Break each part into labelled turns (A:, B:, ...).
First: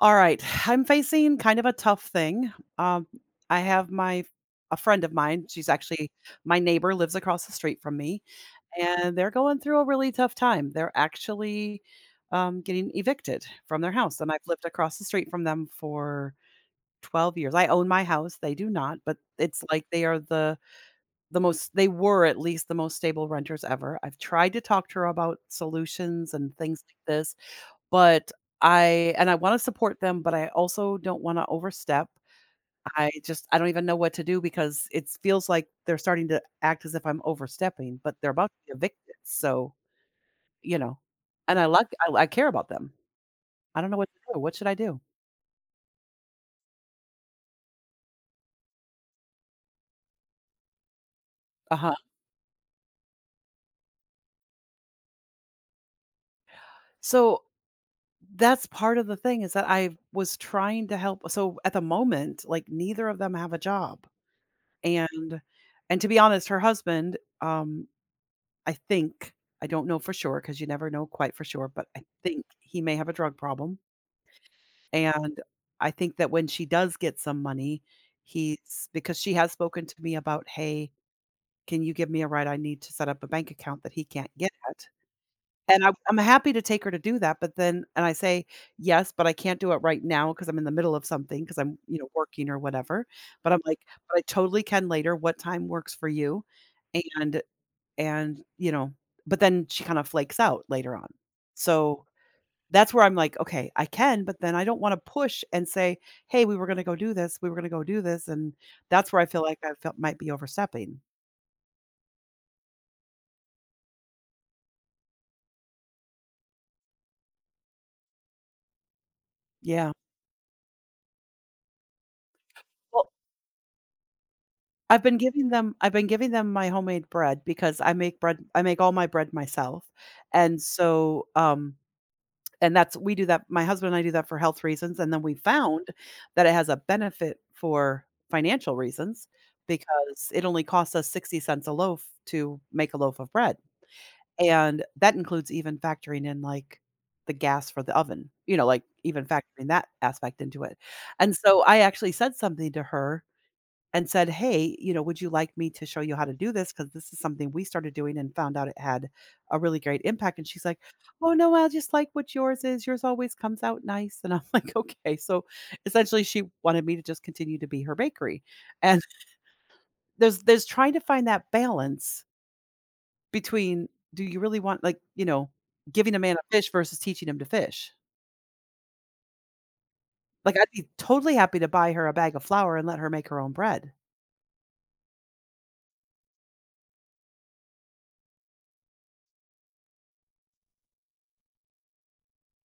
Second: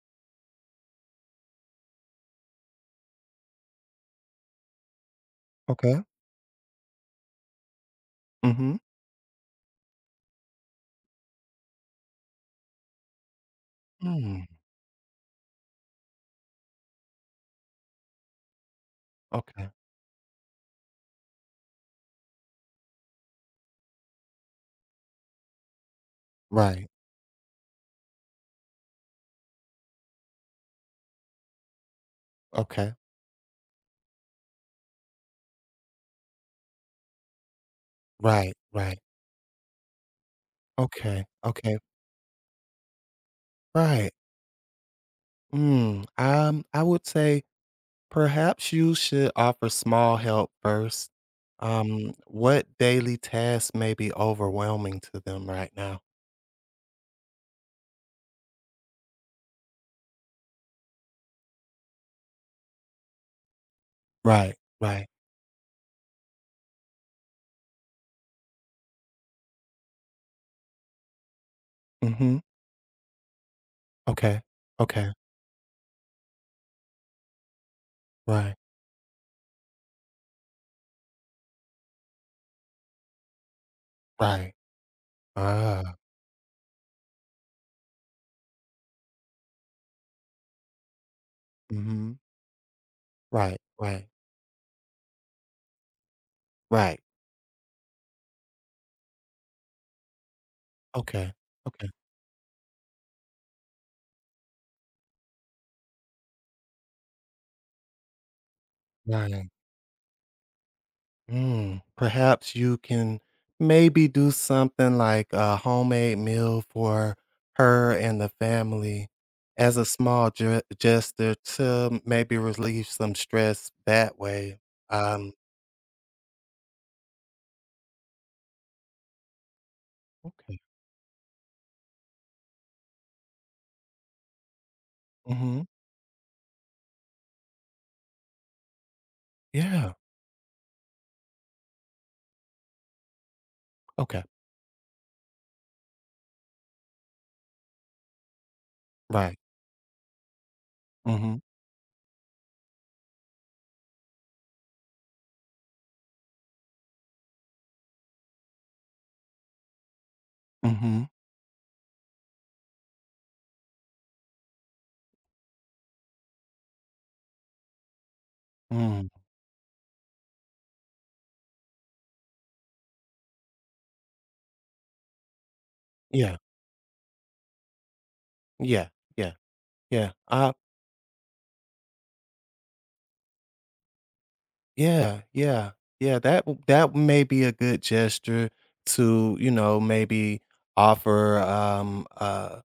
A: All right, I'm facing kind of a tough thing. Um, I have my a friend of mine, she's
B: Okay.
A: actually my neighbor, lives across the street from me,
B: Mhm.
A: and they're going through a really tough time. They're actually getting evicted from their house, and I've
B: Mm,
A: lived across the street from them for 12 years. I own my house; they do not, but it's
B: okay.
A: like they are the most, they were at least the most stable renters ever. I've tried to talk to her about solutions and things
B: Right.
A: like this, but I wanna support them, but I also don't wanna overstep.
B: Okay.
A: I don't even know what to do because it feels like they're starting to act as if I'm overstepping, but they're about
B: Right,
A: to be
B: right.
A: evicted, so, you know,
B: Okay,
A: and I
B: okay.
A: like I I care about them. I don't know what
B: Right.
A: to do. What should I do?
B: I would say perhaps you should offer small help first.
A: Uh-huh.
B: What daily task may be overwhelming to them right now?
A: So, that's part of the thing is that I was trying to help, so, at the moment, like, neither of them have a job,
B: Right, right.
A: and to be honest, her husband, I think, I don't know for sure because you never know quite for sure, but I
B: Mhm.
A: think he may have a drug problem,
B: Okay. Okay.
A: and I think that when she does get some money,
B: Right,
A: he's because she has spoken to me about, "Hey, can you give me a ride? I need to set up a bank account that he can't get
B: right.
A: at." And I'm
B: Ah.
A: I'm happy to take her to do that, but then and I say, "Yes, but I can't do it right now because 'cause I'm in the middle of something, because 'cause I'm,
B: Mhm.
A: working or whatever." But
B: Right,
A: I'm like,
B: right,
A: "But I totally can later. What time works for you?"
B: right.
A: And and, you know, but then she kind of flakes out later on.
B: Okay. Okay.
A: So that's where I'm like, okay, I can, but then I don't want to push and say, hey, we were going to go do this. We were going to go do this. And that's where I feel
B: Right.
A: like I felt might be overstepping.
B: Perhaps you can maybe do something like a homemade meal for her and the family as a
A: Yeah.
B: small gesture to maybe relieve
A: Well,
B: some stress that way. Um,
A: I've been giving them my homemade bread because I make all my bread myself. And
B: okay.
A: so and that's, we do that, my husband and I do that, for health reasons, and then we
B: Mm-hmm.
A: found that it has a benefit for financial reasons
B: Yeah.
A: because it only costs us 60 cents a loaf to make a loaf of bread,
B: Okay.
A: and that includes even factoring in, like, the gas for the oven, you know, like, even
B: Right.
A: factoring that aspect into it. And
B: Mm-hmm.
A: so I actually said something to her and said, "Hey, you know, would you like me to show you how to do this? Because this is something we started doing and found out it had a really great impact." And she's like,
B: Mm-hmm.
A: "Oh no, I just like what yours is. Yours always comes out nice." And I'm like, "Okay." So essentially, she wanted me to just continue to be her bakery, and
B: Mm.
A: there's trying to find that balance between, do you really want, like, you know, giving a man
B: Yeah.
A: a fish versus teaching him to fish.
B: Yeah. Yeah. Yeah.
A: Like, I'd be totally happy to buy her a bag of flour and let her make her own bread.
B: Yeah. Yeah. Yeah. That may be a good gesture to maybe offer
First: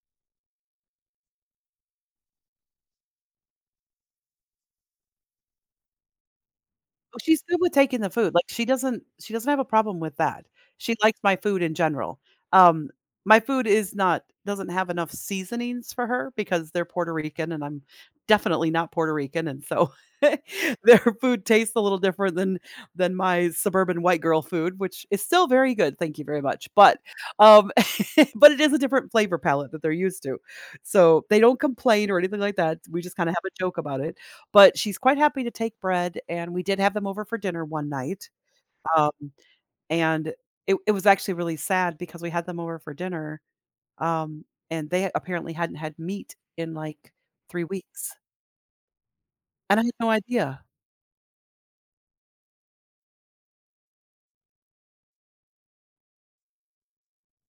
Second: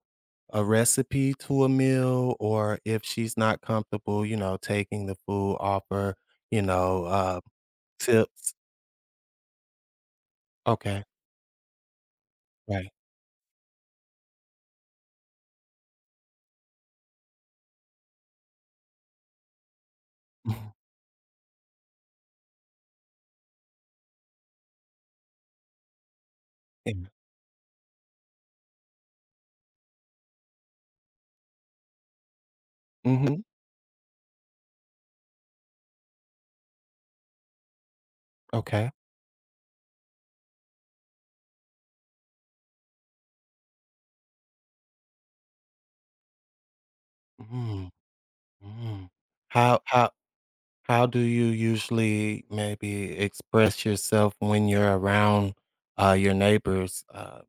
B: a recipe to a meal, or if she's not comfortable, taking the food, offer, you know,
A: Oh,
B: uh,
A: she's good with taking the food, like,
B: tips.
A: she doesn't have a problem with that. She
B: Okay,
A: likes my food in general. Um,
B: right.
A: my food is not doesn't have enough seasonings for her because they're Puerto Rican, and I'm definitely not Puerto Rican, and so
B: Mhm,
A: their food tastes a little different than my suburban white girl food, which is still very good, thank you very much,
B: yeah.
A: um, but it is a different flavor palette that they're used to. So, they don't complain or anything like that, we just kinda have
B: Mhm,
A: a joke about it. But she's quite happy to take bread, and we did have them over for dinner one night,
B: okay.
A: um, and it was actually really sad because we had them over for dinner, um, and they apparently hadn't had meat in, like, 3
B: Mm,
A: weeks,
B: mm.
A: and
B: How
A: I had no
B: how
A: idea.
B: how do you usually maybe express yourself when you're around, your neighbors?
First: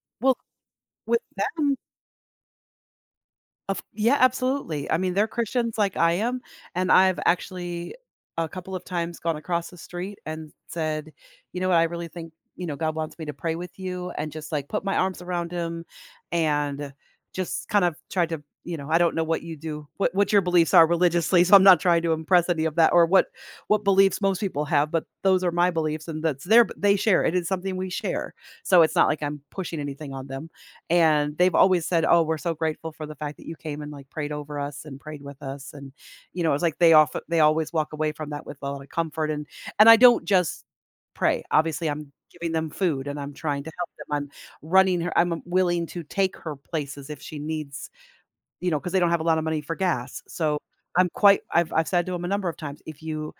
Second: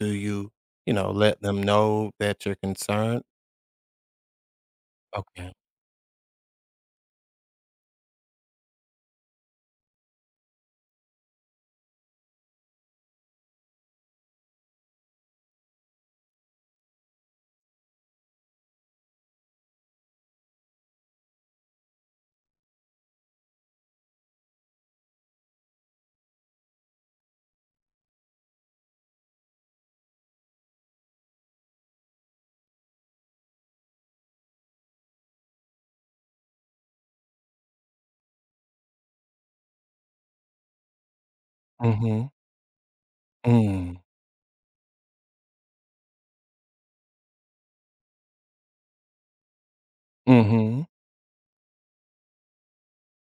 B: Do
A: Well,
B: you,
A: with
B: let them
A: them
B: know that you're concerned?
A: Of yeah, absolutely. I mean, they're
B: Okay.
A: Christians like I am, and I've actually a couple of times gone across the street and said, "You know what? I really think, you know, God wants me to pray with you," and just, like, put my arms around him and just kind of tried to, you know, I don't know what you do, what your beliefs are religiously, so I'm not trying to impress any of that or what beliefs most people have, but those are my beliefs and that's their they share. It is something we share. So it's not like I'm pushing anything on them. And they've always said, "Oh, we're so grateful for the fact that you came and, like, prayed over us and prayed with us," and, you know, it's like they always walk away from that with a lot of comfort, and I don't just pray. Obviously, I'm
B: Mhm.
A: giving them food and I'm trying to help
B: Mm.
A: them. I'm willing to take her places if she needs, because they don't have a lot of money for gas. So,
B: Mhm.
A: I'm quite I've said to 'em a number of times, "If you,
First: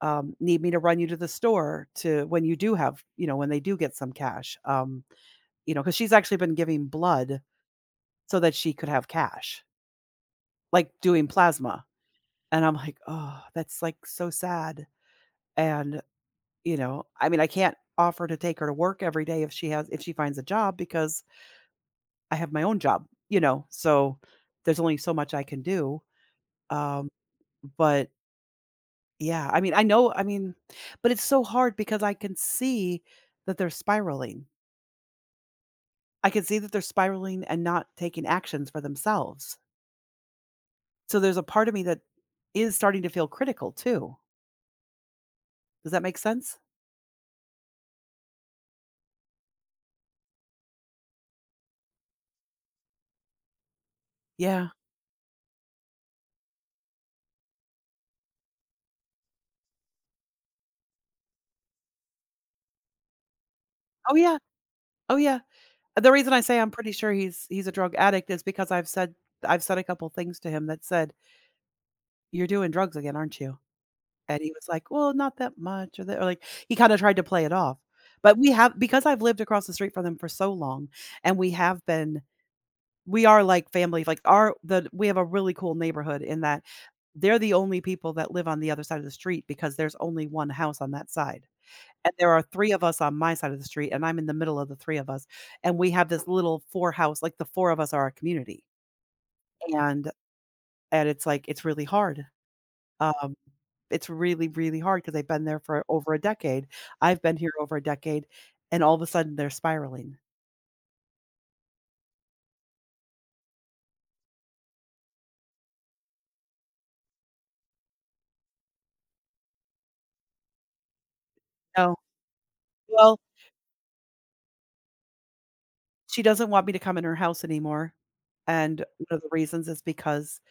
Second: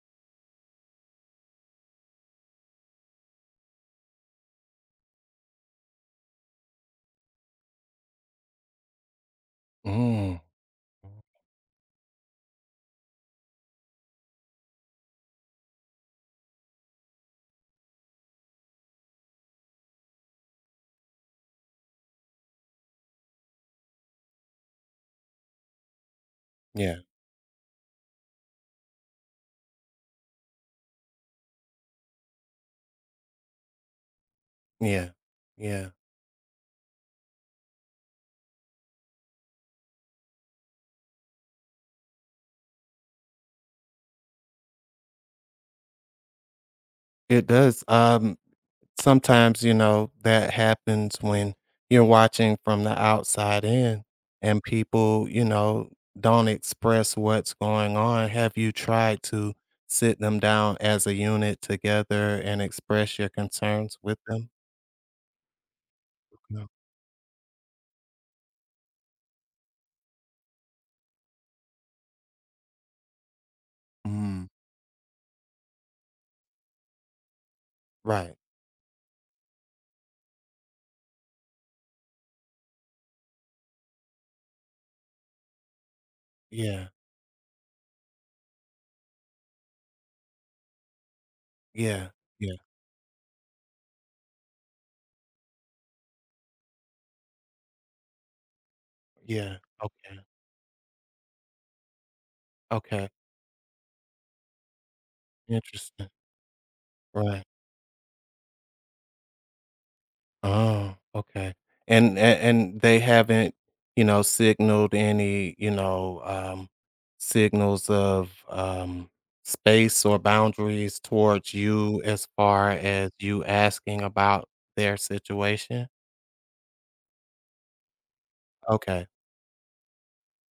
A: need me to run you to the store to when you do have," when they do get some cash, because she's actually been giving blood so that she could have cash,
B: Mm.
A: like doing plasma. And I'm like, "Oh, that's, like, so sad." And, I mean, I can't offer to take her to work every day if she has if she finds a job because I have my own job, so there's only so much I can do.
B: Yeah.
A: Um, but yeah, I mean, I know, I mean, but it's so hard because I can see that they're spiraling.
B: Yeah. Yeah.
A: I can see that they're spiraling and not taking actions for themselves. So there's a part of me that is starting to feel critical too. Does that make sense?
B: It does. Sometimes, that happens when you're watching from the outside in, and
A: Yeah.
B: people, don't express what's going on. Have you tried to sit them down as a unit together and express your concerns
A: Oh,
B: with
A: yeah.
B: them?
A: Oh, yeah. The reason I say
B: No.
A: I'm pretty sure he's a drug addict is because I've said a couple things to him that said, "You're doing drugs again, aren't you?" And
B: Mm.
A: he was like, "Well, not that much," or, that, or like he kind of tried to play it off.
B: Right.
A: But we have, because I've lived across the street from them for so long, and we have been we are like family. Like our the we have a really cool neighborhood in that
B: Yeah.
A: they're the only people that live on the other side of the street because there's only one house on that side.
B: Yeah.
A: And there are
B: Yeah.
A: 3 of us on my side of the street, and I'm in the middle of the 3 of us, and we have this little 4 house, like, the 4 of us are a community,
B: Yeah.
A: and
B: Okay.
A: it's, like, it's really hard.
B: Okay.
A: Um, it's really, really hard because 'cause they've been there for
B: Interesting.
A: over a decade. I've been
B: Right.
A: here over a decade, and all of a sudden, they're spiraling.
B: Oh, okay. And they haven't, signaled any, signals of, space or boundaries towards
A: No.
B: you, as far as
A: Well,
B: you asking about their situation?
A: she doesn't want me to come in her house anymore, and one
B: Okay.
A: of the reasons is because,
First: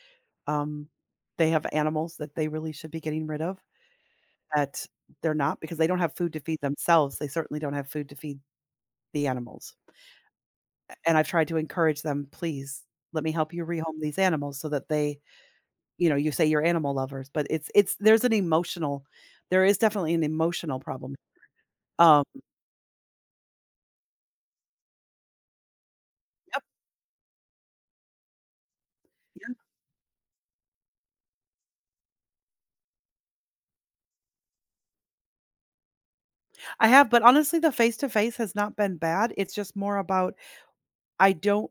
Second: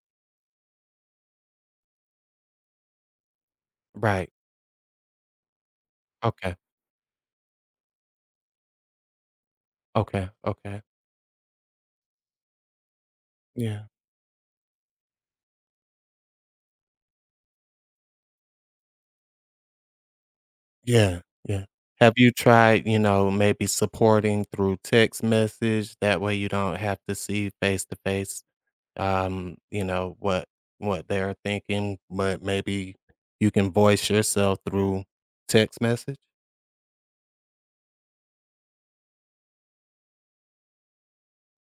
A: um, they have animals that they really should be getting rid of,
B: Right.
A: that they're not, because they don't have food to
B: Okay.
A: feed themselves. They certainly don't have food to feed the animals,
B: Okay. Okay.
A: and I've tried to encourage them, "Please, let me help you
B: Yeah.
A: rehome these animals so that they," you know, you say you're animal lovers, but it's there's an emotional, there is definitely an emotional problem.
B: Yeah. Yeah. Have
A: Um,
B: you tried, maybe supporting through text message? That way you don't have to see face to face,
A: yeah,
B: um, you know, what what they're thinking, but maybe you can voice yourself through text message?
A: I have, but honestly, the face to face has not been bad. It's just more about I don't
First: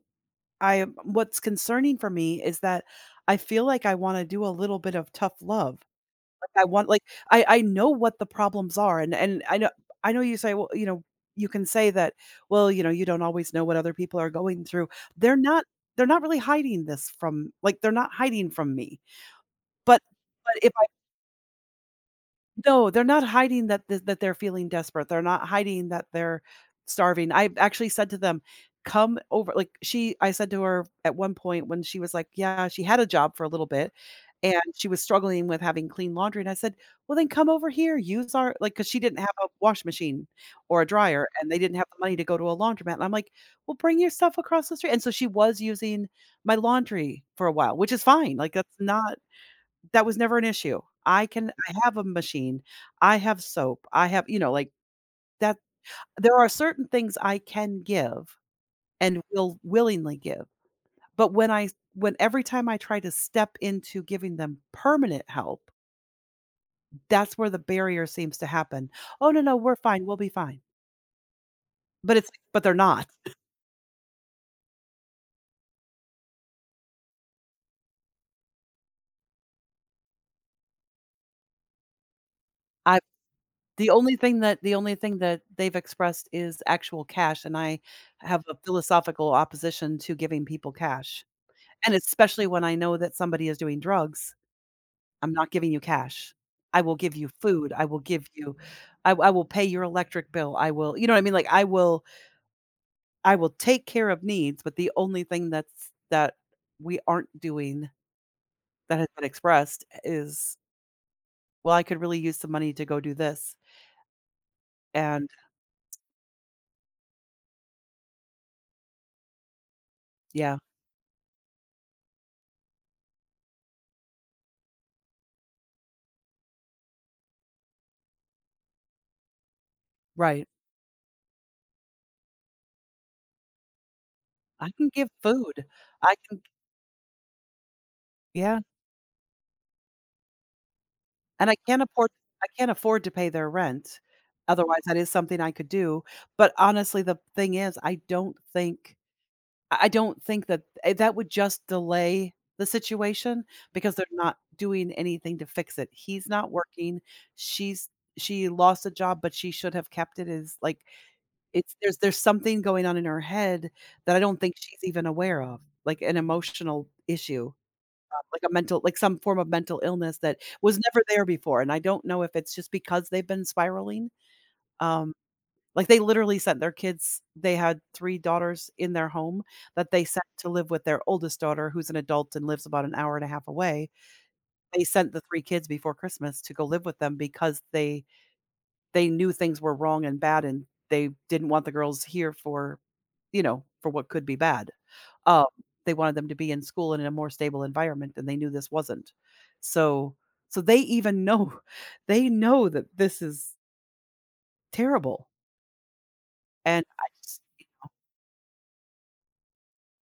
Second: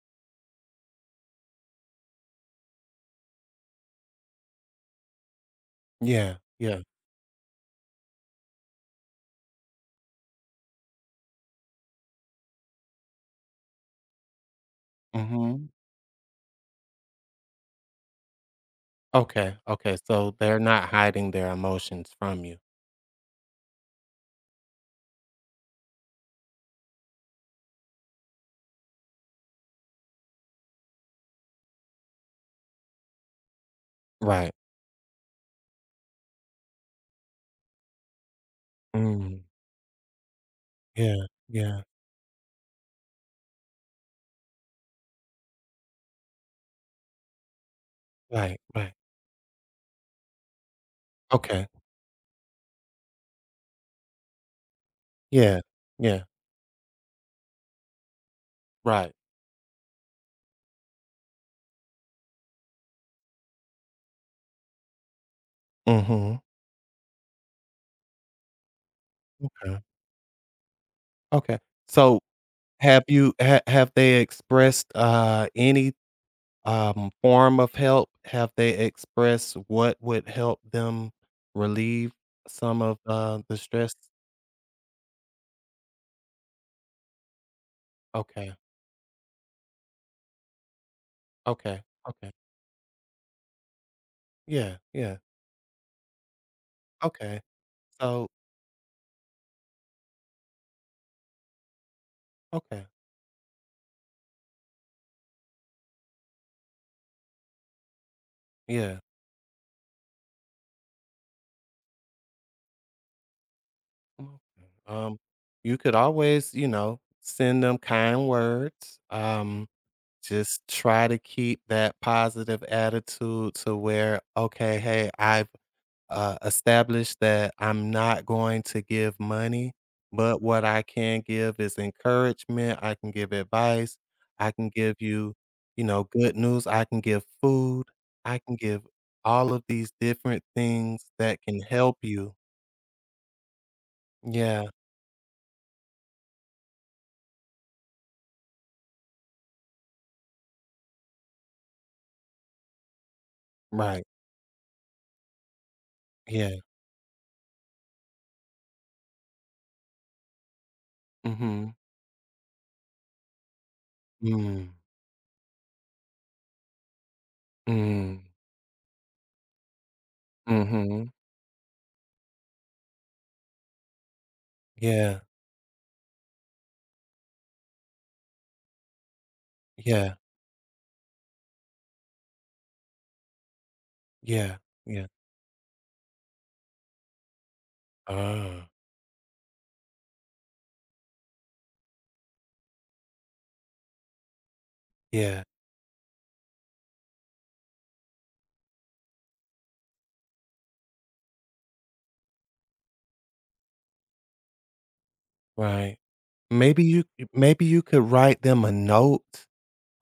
A: I what's concerning for me is that I feel like I wanna do a little bit of tough love.
B: Yeah,
A: I
B: yeah.
A: want like, I know what the problems are, and I know, you say, well, you can say that, well, you don't always know what other people are going through. They're not
B: Mhm.
A: they're not really hiding this from, like, they're not hiding from me.
B: Okay, okay,
A: But
B: so
A: but
B: they're
A: if
B: not hiding their emotions from you.
A: no, they're not hiding that they're feeling desperate. They're not hiding that they're starving. I actually said to them, "Come over." Like she I said to her at one point when she was like, yeah, she had a job for a little bit
B: Right.
A: and she was struggling with having clean laundry. And I said, well, then come over here, like, because she didn't have
B: Mm,
A: a wash machine or a
B: yeah,
A: dryer and they didn't
B: yeah.
A: have the money to go to a laundromat. And I'm like, well, bring your stuff across the street. And so she was using my laundry for a while, which is fine. Like,
B: Right, right.
A: that was never an issue.
B: Okay.
A: I have a machine, I have soap, I have you know, like, that
B: Yeah, yeah.
A: there are certain things I can give
B: Right.
A: and will willingly give, but when every time I try to step into giving them permanent help,
B: Mhm.
A: that's where the barrier seems to happen. "Oh, no, no, we're
B: Okay,
A: fine, we'll be fine."
B: okay.
A: But
B: So
A: it's but they're
B: have
A: not.
B: you ha have they expressed, any form of help? Have they expressed what would help them relieve some of,
A: I
B: the stress?
A: the only thing that they've expressed is actual cash, and I have a
B: Okay,
A: philosophical opposition to giving people cash.
B: okay,
A: And
B: okay.
A: especially when I know that somebody is doing drugs,
B: Yeah, yeah,
A: I'm not giving you cash. I will give you
B: okay.
A: food, I will give
B: So
A: you. I will pay your electric bill, I will you know what I mean? Like,
B: okay,
A: I will take care of needs, but the only thing that we aren't doing that
B: yeah,
A: has been expressed is, "Well, I could really use some money to go do this."
B: mm, um,
A: And
B: you could always, send them kind words,
A: yeah,
B: just try to keep that positive attitude to where, "Okay, hey, I've established that I'm not going to give money, but
A: right.
B: what I can give is encouragement. I can give advice, I
A: I
B: can
A: can
B: give
A: give
B: you,
A: food. I
B: good
A: can
B: news, I can give food, I can
A: yeah.
B: give all of these different things that
A: And
B: can help you."
A: I can't afford to pay their rent.
B: Yeah,
A: Otherwise, that is something I could do, but honestly, the thing is, I don't think that that would just delay the situation because
B: right.
A: they're not doing anything to fix it. He's not
B: Yeah.
A: working, she's she lost a job, but she should have kept it is, like,
B: Mhm.
A: it's there's something going on in her head that I don't think
B: Mm.
A: she's even aware of, like an emotional issue
B: Mm.
A: like a mental like some form of mental illness that was never
B: Mhm.
A: there before, and I don't know if it's just because they've been spiraling. Um,
B: Yeah.
A: like, they literally sent their kids they had 3 daughters in their home that they
B: Yeah.
A: sent to live with their oldest daughter, who's an adult and lives about an hour and a half away.
B: Yeah.
A: They
B: Yeah.
A: sent the 3 kids before Christmas to go live with them because
B: Ah.
A: they knew things were wrong and bad and they didn't want the girls here for, for what could be bad.
B: Yeah.
A: Um, they wanted them to be in school and in a more stable environment and they knew this wasn't. So so they even know they know that this is terrible.
B: Right. Maybe
A: And
B: you
A: I just
B: maybe you could write them a note.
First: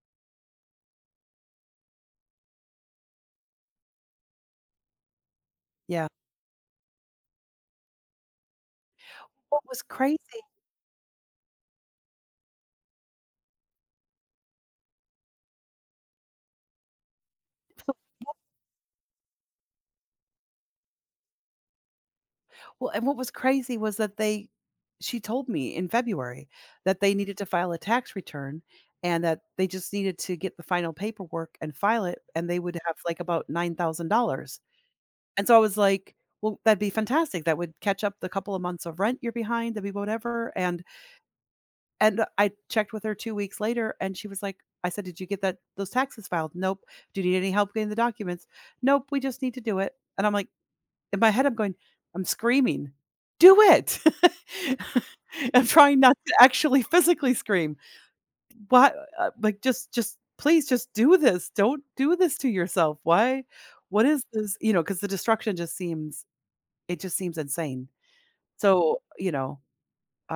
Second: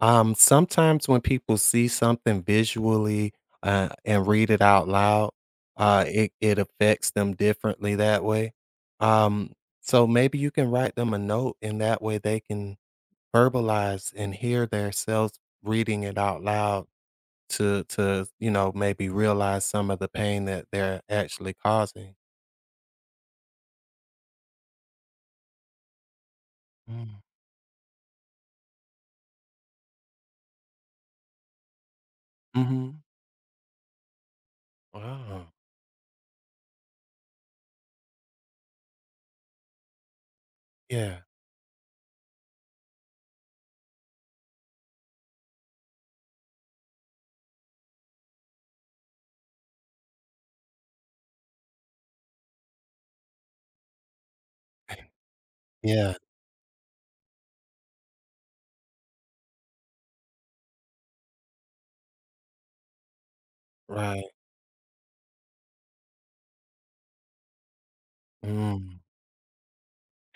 B: Sometimes when people see something visually, and read it out loud, uh,
A: yeah.
B: it it affects them differently that way. Um,
A: What was
B: so maybe
A: crazy
B: you can write them a note, and that way they can verbalize and hear themselves reading it out loud to maybe realize some of the pain that they're actually causing.
A: Well, and what was crazy was that they she told me in February that they
B: Mm.
A: needed to file a tax return and that they just needed to get the final paperwork and file it and they would have
B: Mhm.
A: like about $9,000. And
B: Wow.
A: so I was like, well, that'd be fantastic. That would catch up the couple of months of rent you're behind, that'd be whatever.
B: Yeah.
A: And I checked with her 2 weeks later and she was like, I said, "Did you get that those taxes filed?" "Nope." "Do you need any help getting the documents?" "Nope, we just need to do it." And I'm like, in my head, I'm going, I'm screaming, "Do it!" I'm trying
B: Yeah.
A: not to actually physically scream. Why Uh, like, just please just do this. Don't do this to yourself. Why what is
B: Right.
A: this? You know, because the destruction just seems it just seems insane.
B: Mm.
A: So, you know,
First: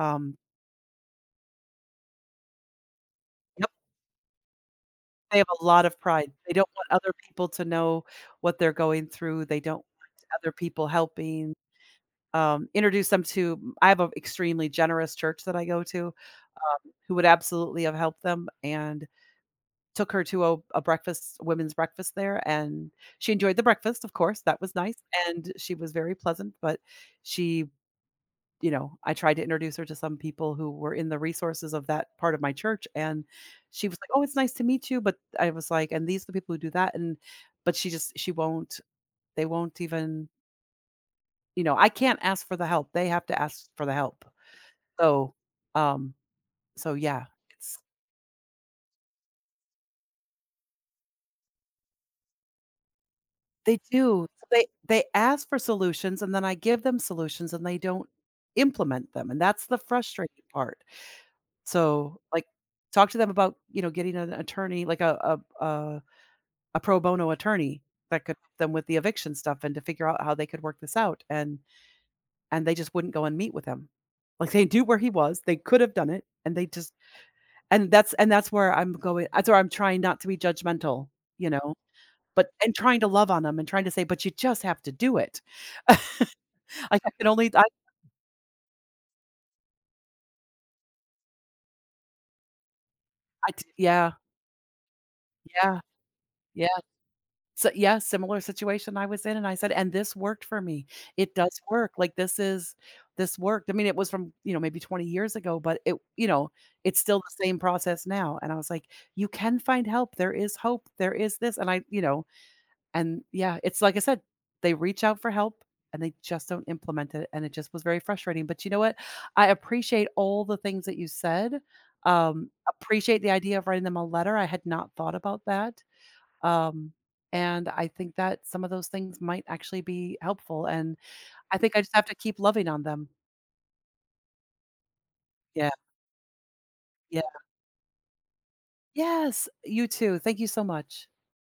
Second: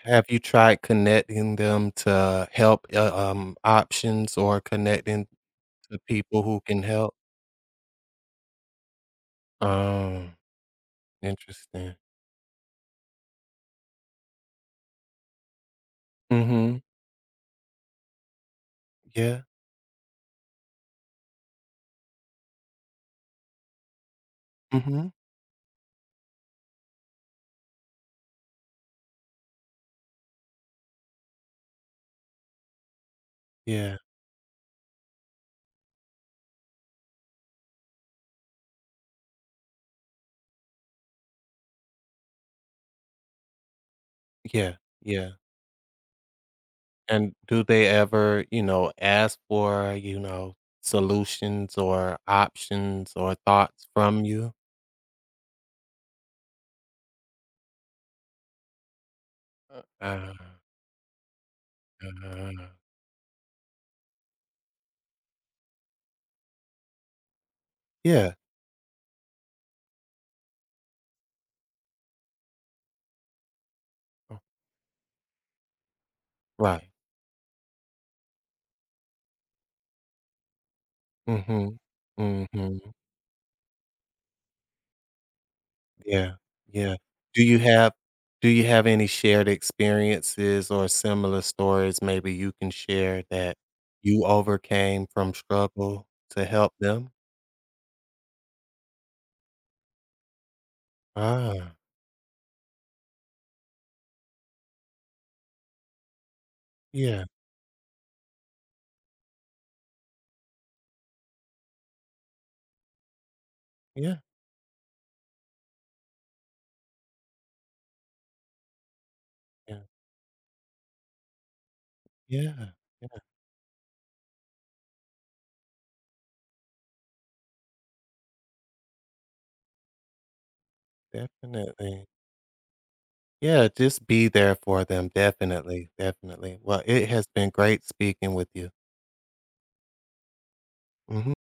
B: Have you tried connecting them to help,
A: yep,
B: options, or connecting
A: they have a lot of
B: to
A: pride.
B: people
A: They
B: who
A: don't
B: can
A: want other
B: help?
A: people to know what they're going through. They don't want
B: Oh,
A: other people helping,
B: interesting.
A: introduce them to I have an extremely generous church that I go to,
B: Mhm.
A: who would absolutely have helped them, and
B: Yeah.
A: took her to a breakfast women's breakfast there, and she enjoyed the breakfast, of course that was nice,
B: Mhm.
A: and she was very pleasant. But she you know, I tried to introduce her to some people who were in the resources of that part of my church, and she
B: Yeah.
A: was like, oh, it's nice to meet you, but I was like, and these are the people who do that. And but she won't, they won't even, you know, I can't ask for the help, they have to ask for the help.
B: Yeah. Yeah.
A: So um, so yeah,
B: And do
A: it's
B: they ever, ask for, solutions or options or
A: they
B: thoughts from
A: do. So
B: you?
A: they ask for solutions, and then I give them solutions, and they don't implement them, and that's the
B: Uh, uh,
A: frustrating part. So, like,
B: uh,
A: talk to them about, you know, getting an attorney, like a a a pro bono attorney that
B: yeah.
A: could help them with the eviction stuff and to figure out how they could work this out, and they just wouldn't go and meet with him. Like, they knew where he was, they could have done it, and they
B: Right.
A: just and that's where I'm going that's where I'm trying not to be judgmental, you know?
B: Mhm.
A: But and
B: Mhm.
A: trying to love on them and trying to say, "But you just have to do it."
B: Yeah, yeah.
A: Like, I can
B: Do
A: only
B: you have do you have any shared experiences or similar stories maybe you can share
A: I,
B: that
A: yeah,
B: you overcame from
A: yeah,
B: struggle to
A: yeah.
B: help them?
A: So, yeah, similar situation I was in, and I said, "And this worked for me. It does
B: Ah,
A: work. Like, this worked." I mean, it was from, you know, maybe 20 years ago, but it you know, it's still
B: yeah,
A: the same process now, and I was like, "You can find help. There is hope. There is this," and I you know. And yeah, it's like I
B: yeah,
A: said, they reach out for help and they just don't implement it. And it just was very frustrating. But you know what? I
B: yeah,
A: appreciate all the things that you said. Um,
B: yeah,
A: appreciate
B: yeah,
A: the idea of writing them a letter. I had not thought about that. Um, and I think that some of those things might actually be helpful. And I think I just have
B: definitely.
A: to keep loving on them.
B: Yeah, just be there for them,
A: Yeah.
B: definitely, definitely. Well, it
A: Yeah.
B: has been great speaking with you.
A: Yes. You too. Thank you so much.
B: Mhm.